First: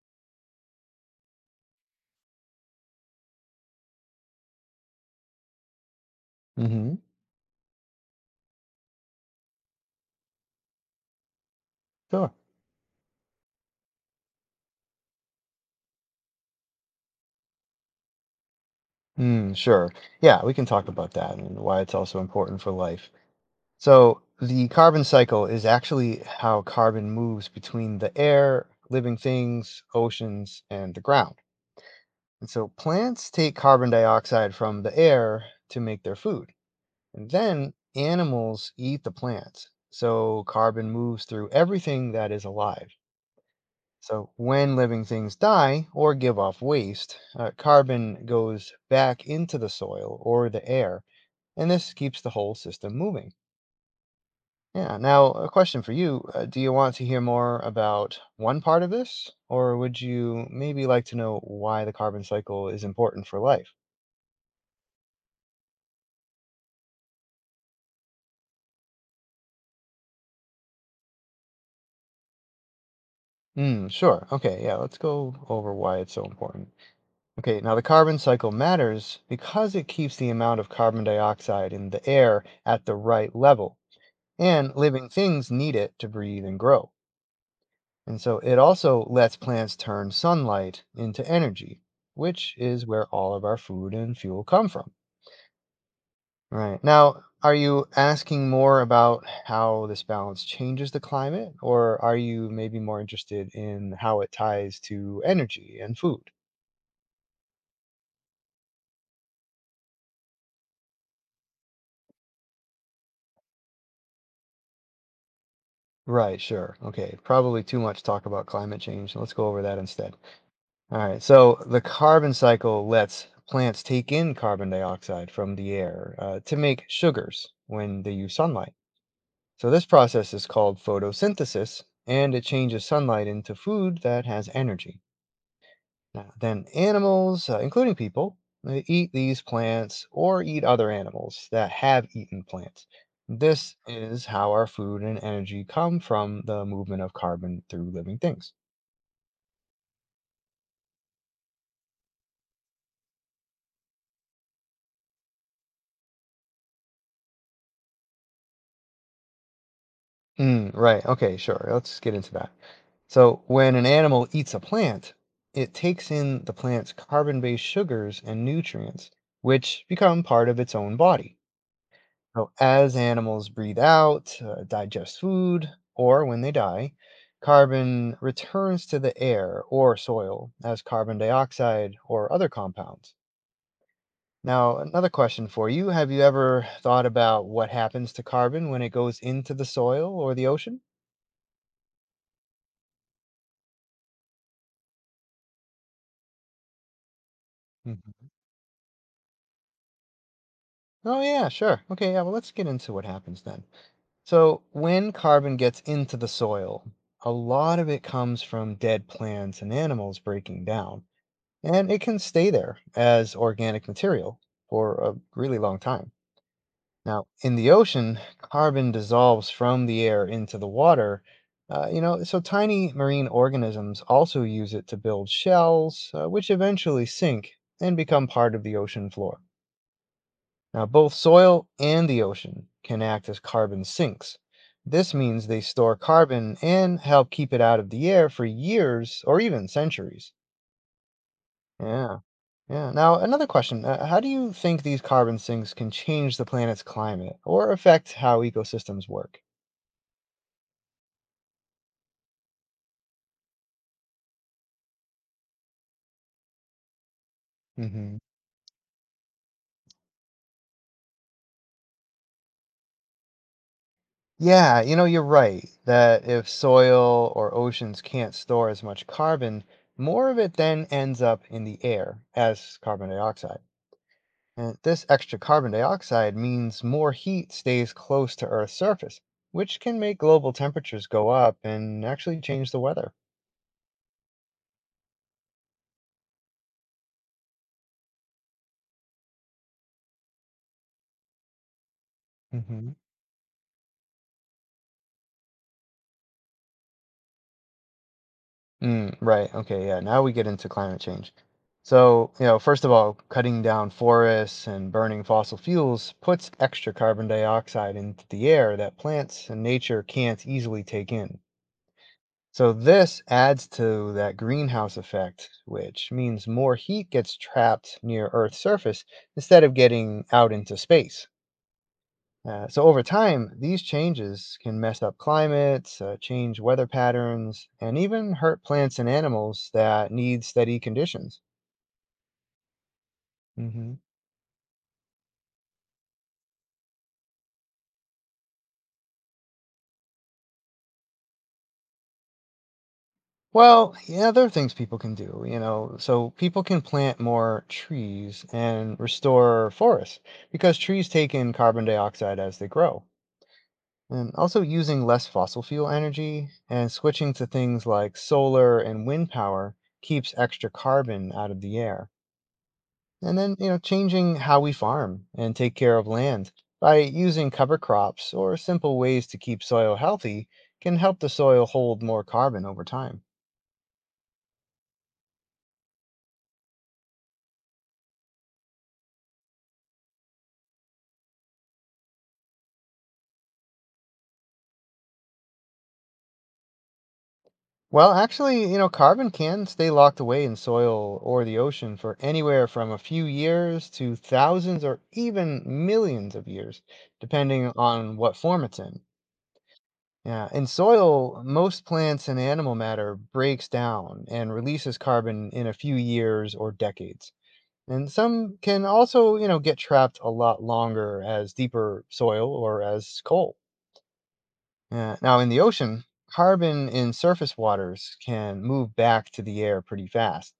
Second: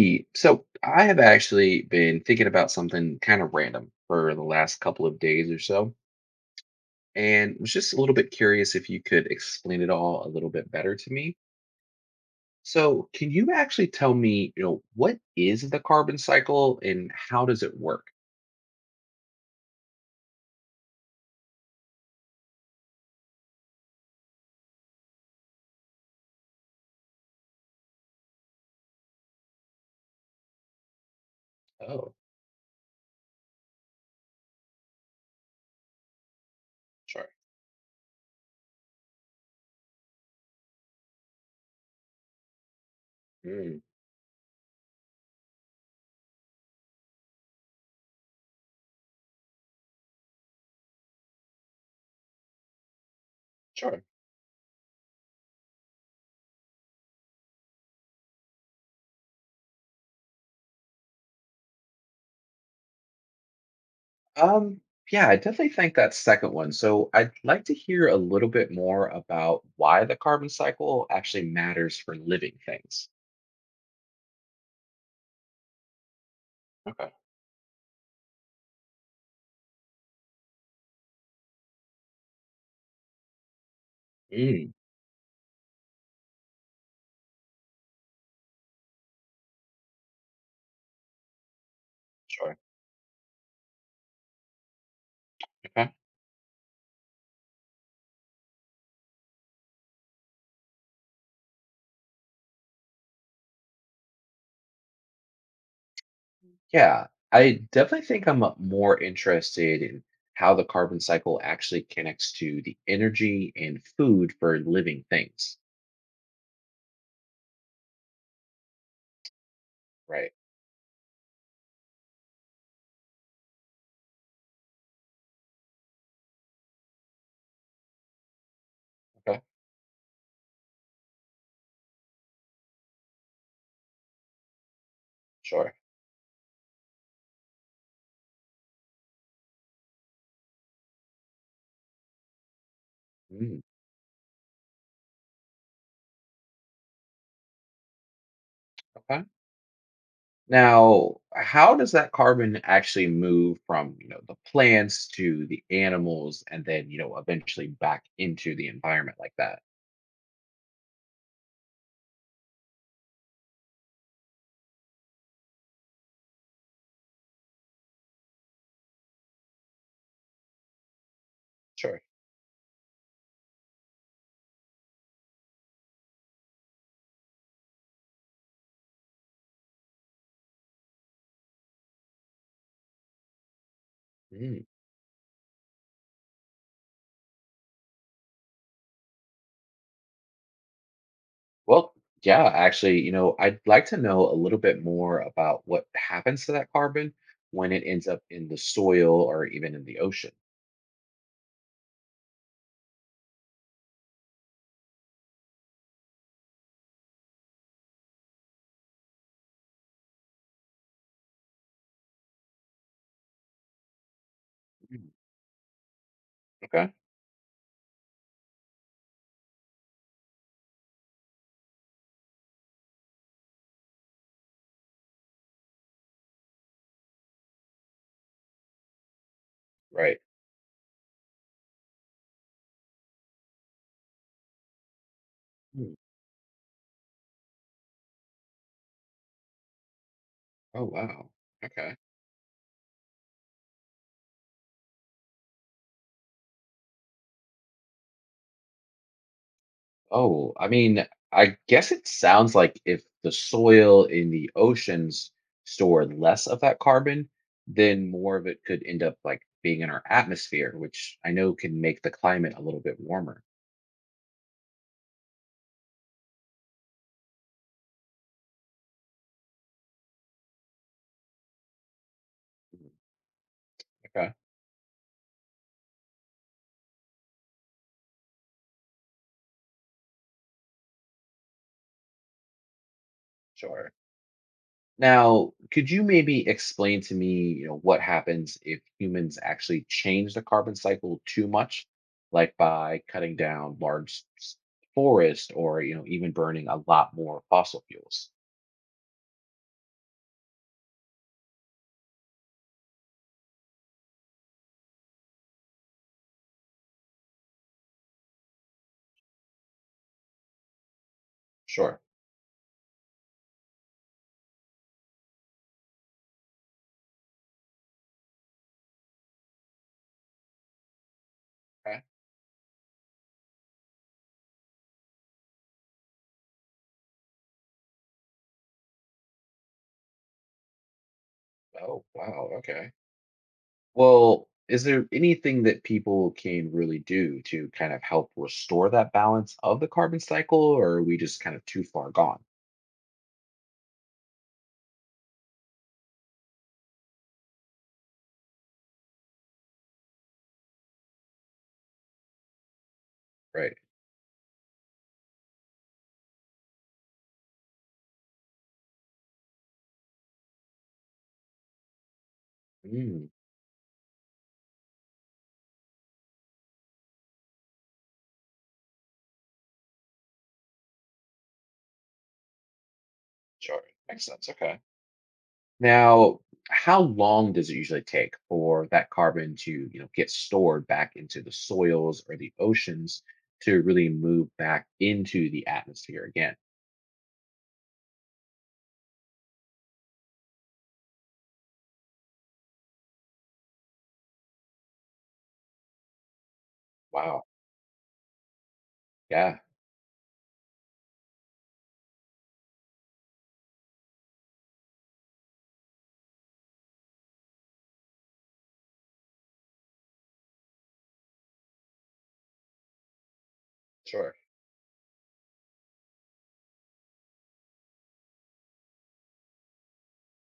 E, so I have actually been thinking about something kind of random for the last couple of days or so, Mm-hmm. and was just a little bit curious if you could explain it all a little bit better to me. Sure. So can you actually tell me, what is the carbon cycle and how does it work? Mm, sure. Yeah, we can talk about that and why it's also important for life. So, the carbon cycle is actually how carbon moves between the air, living things, oceans, and the ground. Oh, And so, plants take carbon dioxide from the air to make their food. And sure. then animals eat the plants. So, carbon moves through everything that is alive. Mm, So, when living things die or give off waste, carbon goes back into the soil or the air, and this keeps the whole system moving. sure. Yeah, now a question for you. Do you want to hear more about one part of this, or would you maybe like to know why the carbon cycle is important for life? Um, yeah, I definitely think that second one. So I'd like to hear a little bit more about why the carbon cycle actually matters for living things. Mm, sure. Okay, yeah, let's go over why it's so important. Okay. Okay, now the carbon cycle matters because it keeps the amount of carbon dioxide in the air at the right level, Mm, and living things need it to breathe and grow. And so it also lets plants turn sunlight into energy, which sure. is where all of our food and fuel come from. Okay. Right. Now, are you asking more about how this balance changes the climate, or are you maybe more interested in how it ties to energy and food? Yeah, I definitely think I'm more interested in how the carbon cycle actually connects to the energy and food for living things. Right, sure. Okay, probably too much talk about climate change. So let's go over that instead. Right. All right. So the carbon cycle lets plants take in carbon dioxide from the air to make sugars when they use sunlight. Okay. So this process is called photosynthesis, and it changes sunlight into food that has energy. Sure. Now, then animals, including people, they eat these plants or eat other animals that have eaten plants. Mm, This is how our food and energy come from the movement of carbon through living things. okay. Now, how does that carbon actually move from, the plants to the animals and then, eventually back into the environment like that? Mm, right. Okay, sure. Let's get into that. So, when an animal eats a plant, it takes in the plant's carbon based sugars and nutrients, which become part of its own body. Sure. So, as animals breathe out, digest food, or when they die, carbon returns to the air or soil as carbon dioxide or other compounds. Hmm. Now, another question for you. Have you ever thought about what happens to carbon when it goes into the soil or the ocean? Well, yeah, actually, I'd like to know a little bit more about what happens to that carbon when it ends up Mhm. in the soil or even in the ocean. Oh yeah, sure. Okay, yeah, well let's get into what happens then. So, when carbon gets into the soil, a lot of it comes from dead plants and animals breaking down, and it can stay there as organic material for Mm, a really long time. okay, Now, in the ocean, carbon dissolves from the air into the water. So tiny marine organisms also use it to build shells, which eventually sink and become part of the ocean floor. right. Now, both soil and the ocean can act as carbon sinks. This means they store Mm, carbon and help keep it out of the air for years or even centuries. oh, wow. Okay. Yeah, yeah. Now, another question. How do you think these carbon sinks can change the planet's climate or affect how ecosystems work? Oh, I mean, I guess it sounds like if the soil in the oceans stored less of that carbon, then Hmm. more of it could end up like being in our atmosphere, which I know can make the climate a little bit warmer. Yeah, you know, you're right that if soil or oceans can't store as much carbon, more of it then ends up in the air as carbon dioxide. Okay, And this extra carbon dioxide means more heat stays close to Earth's surface, which can make global temperatures go up and actually change the weather. sure. Now, could you maybe explain to me, what happens if humans actually change the carbon cycle too much, like Hmm. by cutting down forest or, even burning a lot more fossil fuels? Mm, right. Okay. Yeah. Now we get into climate change. So, you know, first of all, cutting down forests and burning fossil fuels puts extra carbon dioxide into the air that plants and nature can't easily take in. Sure. So this adds to that greenhouse effect, which means more heat gets trapped near Earth's surface instead of getting out into space. Okay. So over time, these changes can mess up climates, change weather patterns, and even hurt plants and animals that need steady conditions. Oh, wow. Okay. Hmm. Well, is there anything that people can really do to kind of help restore that balance of the carbon cycle, or are we just kind of too far gone? Well, yeah, there are things people can do, you know. So people can plant more trees and restore forests because trees take in carbon dioxide as they grow. Right. And also using less fossil fuel energy and switching to things like solar and wind power keeps extra carbon out of the air. Mm, And then, you know, changing how we farm and take care of land by using cover crops or simple ways to keep soil healthy can help the soil hold more carbon over time. sure. Makes sense. Okay. Now, how long does it usually take for that carbon to, get stored back into the soils or the oceans to really move back into the atmosphere again? Well, actually, you know, carbon can stay locked away in soil or the ocean for anywhere from a few years to thousands or even millions of years Wow. depending on what form it's in. Yeah, Yeah, in soil, most plants and animal matter breaks down and releases carbon in a few years or decades. And some can also, you know, get trapped a lot longer as deeper soil or as coal. sure. Now, in the ocean, carbon in surface waters can move back to the air pretty fast.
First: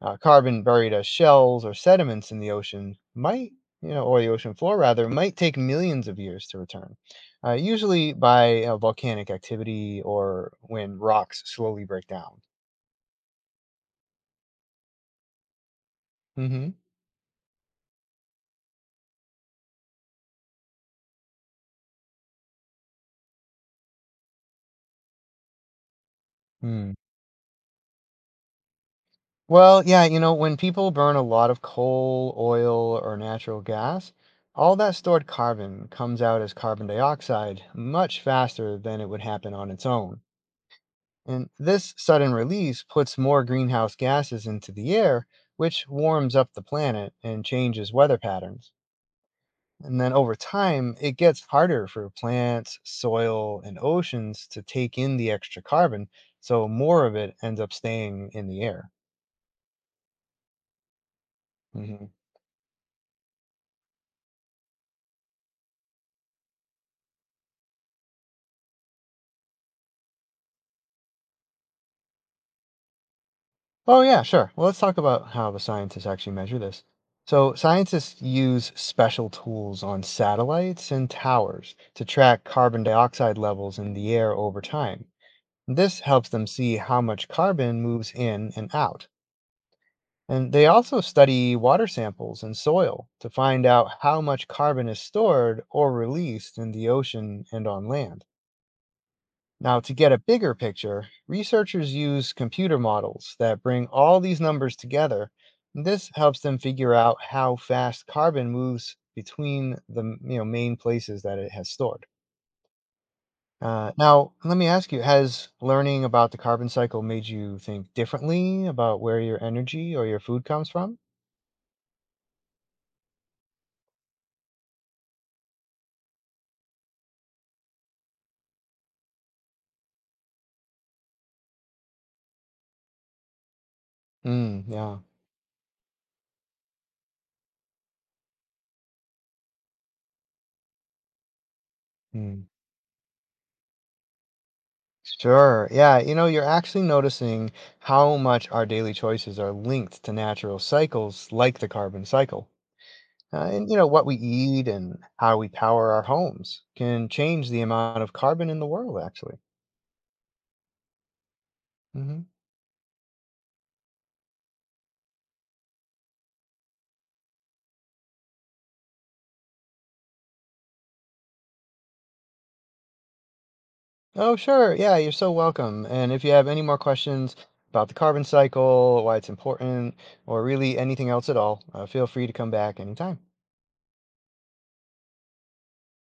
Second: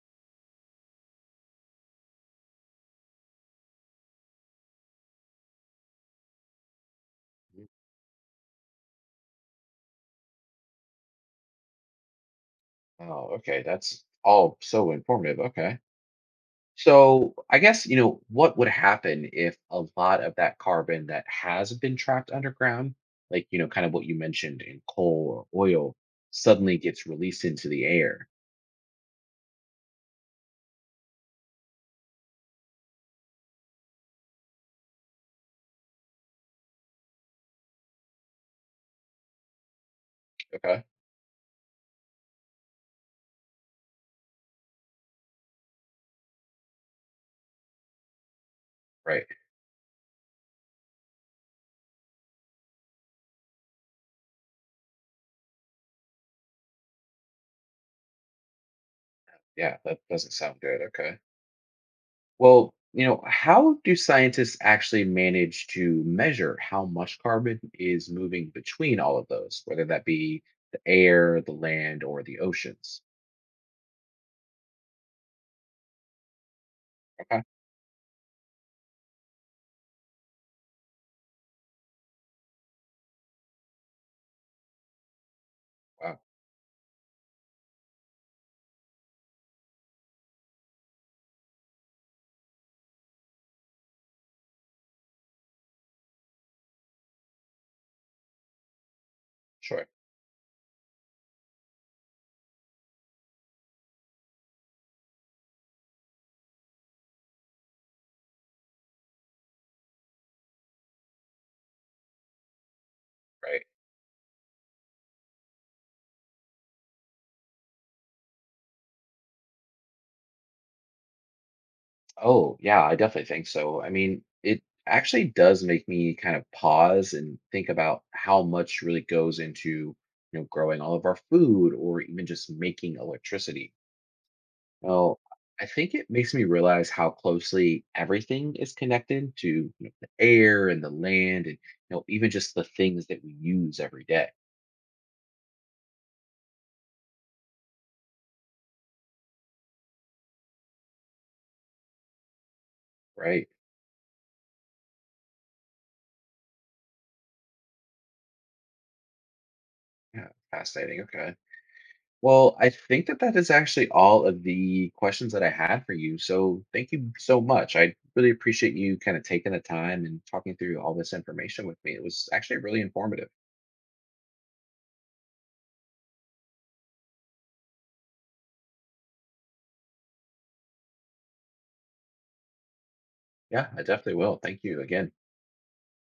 Carbon buried as shells or sediments in the ocean might, you know, or the ocean floor rather, might take millions of years to return, Mhm. usually by volcanic activity or when rocks slowly break down. Oh, okay. That's all so informative. Okay. Hmm. So, I guess, what would happen if a lot of that carbon that has been trapped underground, like, kind of what you mentioned in coal or oil, suddenly Hmm. gets released into the air? Well, yeah, you know, when people burn a lot of coal, oil, or natural gas, all that stored carbon comes out as carbon dioxide much faster than it would happen on its own. Okay. And this sudden release puts more greenhouse gases into the air, which warms up the planet and changes weather patterns. Right. And then over time, it gets harder for plants, soil, and oceans to take in the extra carbon, so more of it ends up staying in the air. Yeah, that doesn't sound good. Okay. Hmm. Well, how do scientists actually manage to measure how much carbon is moving between all of those, whether that be the air, the land, or the oceans? Oh, yeah, sure. Well, let's talk about how the scientists actually measure this. Okay. So, scientists use special tools on satellites and towers to track carbon dioxide levels in the air over time. This Wow. helps them see how much carbon moves in and out. And they also study water samples and soil to find out how much carbon is stored or released in the ocean and on land. Now, Sure. to get a bigger picture, researchers use computer models that bring all these numbers together. This helps them figure out how fast carbon moves between the you know, main places that it has stored. Right. Now, let me ask you, has learning about the carbon cycle made you think differently about where your energy or your food comes from? Oh, yeah, I definitely think so. I mean, it actually does make me kind of pause and think about how much really goes into, growing all of our food or even just making electricity. Mm, yeah. Well, I think it makes me realize how closely everything is connected to the air and the land and even Mm. just the things that we use every day, Sure. Yeah. You know, you're actually noticing how much our daily choices are linked to natural cycles like the carbon cycle. right? And you know what we eat and how we power our homes can change the amount of carbon in the world actually. Yeah, fascinating. Okay. Hmm. Well, I think that that is actually all of the questions that I had for you. So thank you so much. I really appreciate you kind of taking the time and talking through all this information with me. It was actually really informative. Oh sure, yeah, you're so welcome, and if you have any more questions about the carbon cycle, why it's important, or really anything else at all, feel free to come back anytime. Yeah, I definitely will. Thank you again.